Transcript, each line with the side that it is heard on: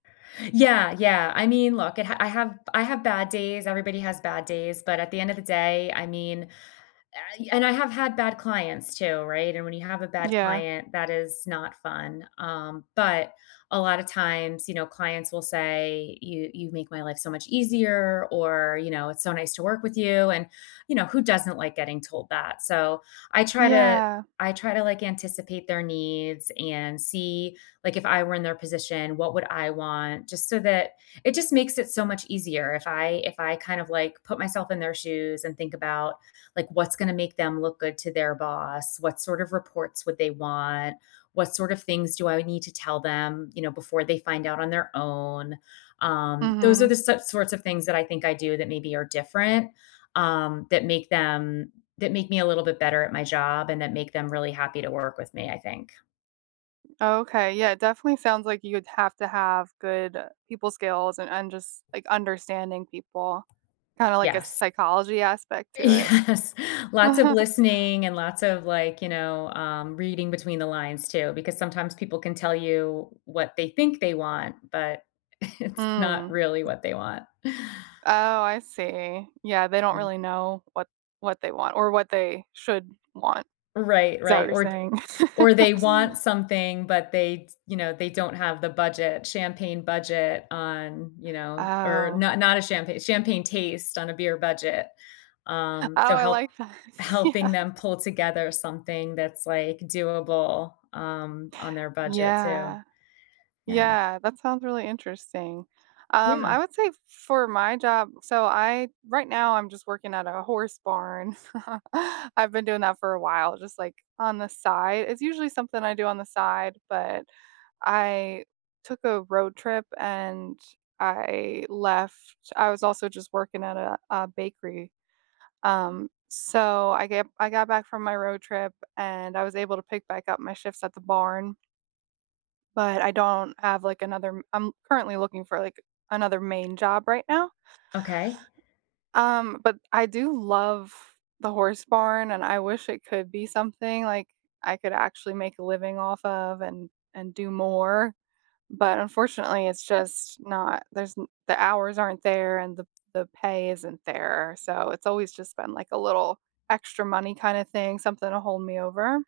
left: Yeah, yeah, I mean, look, I ha I have I have bad days, everybody has bad days, but at the end of the day, I mean, I and I have had bad clients too, right? And when you have a bad
right: Yeah.
left: client, that is not fun. Um, but a lotta times, you know, clients will say, "You you've make my life so much easier," or, you know, "It's so nice to work with you." And, you know, who doesn't like getting told that? So, I try to
right: Yeah.
left: I try to, like, anticipate their needs and see, like, if I were in their position, what would I want? Just so that it just makes it so much easier if I if I kind of, like, put myself in their shoes and think about, like, what's gonna make them look good to their boss? What sort of reports would they want? What sort of things do I need to tell them, you know, before they find out on their own? Um, those are
right: Mhm.
left: the so sorts of things that I think I do that maybe are different. Um, that make them that make me a little bit better at my job and that make them really happy to work with me, I think.
right: Okay, yeah, definitely sounds like you would have to have good people skills a and just, like, understanding people kinda like a
left: Yes.
right: psychology aspect to it.
left: Yes. Lots of listening and lots of, like, you know, um, reading between the lines, too. Because sometimes people can tell you what they think they want, but it's not
right: Mm.
left: really what they want.
right: Oh, I see. Yeah, they don't
left: Yeah.
right: really know what what they want or what they should want.
left: Right,
right: Is that what
left: right.
right: you're
left: Or, th
right: saying?
left: or they want something, but they d you know, they don't have the budget. Champagne budget on, you know, or
right: Oh.
left: not not a champa champagne taste on a beer budget. Um,
right: Oh,
left: so
right: I
left: help
right: like that. Yeah.
left: helping them pull together something that's, like, doable, um, on their budget, too.
right: Yeah.
left: Yeah.
right: Yeah, that sounds really interesting. Um,
left: Yeah.
right: I would say for my job So, I right now I'm just working at a horse barn. I've been doing that for a while just like on the side. It's usually something I do on the side, but I took a road trip and I left. I was also just working at a a bakery. Um, so, I get I got back from my road trip and I was able to pick back up my shifts at the barn. But I don't have like another m I'm currently looking for like another main job right now.
left: Okay.
right: Um, but I do love the horse barn and I wish it could be something, like, I could actually make a living off of and and do more. But unfortunately, it's just not. There's n the hours aren't there and the p the pay isn't there. So it's always just been like a little extra money kinda thing, something to hold me over.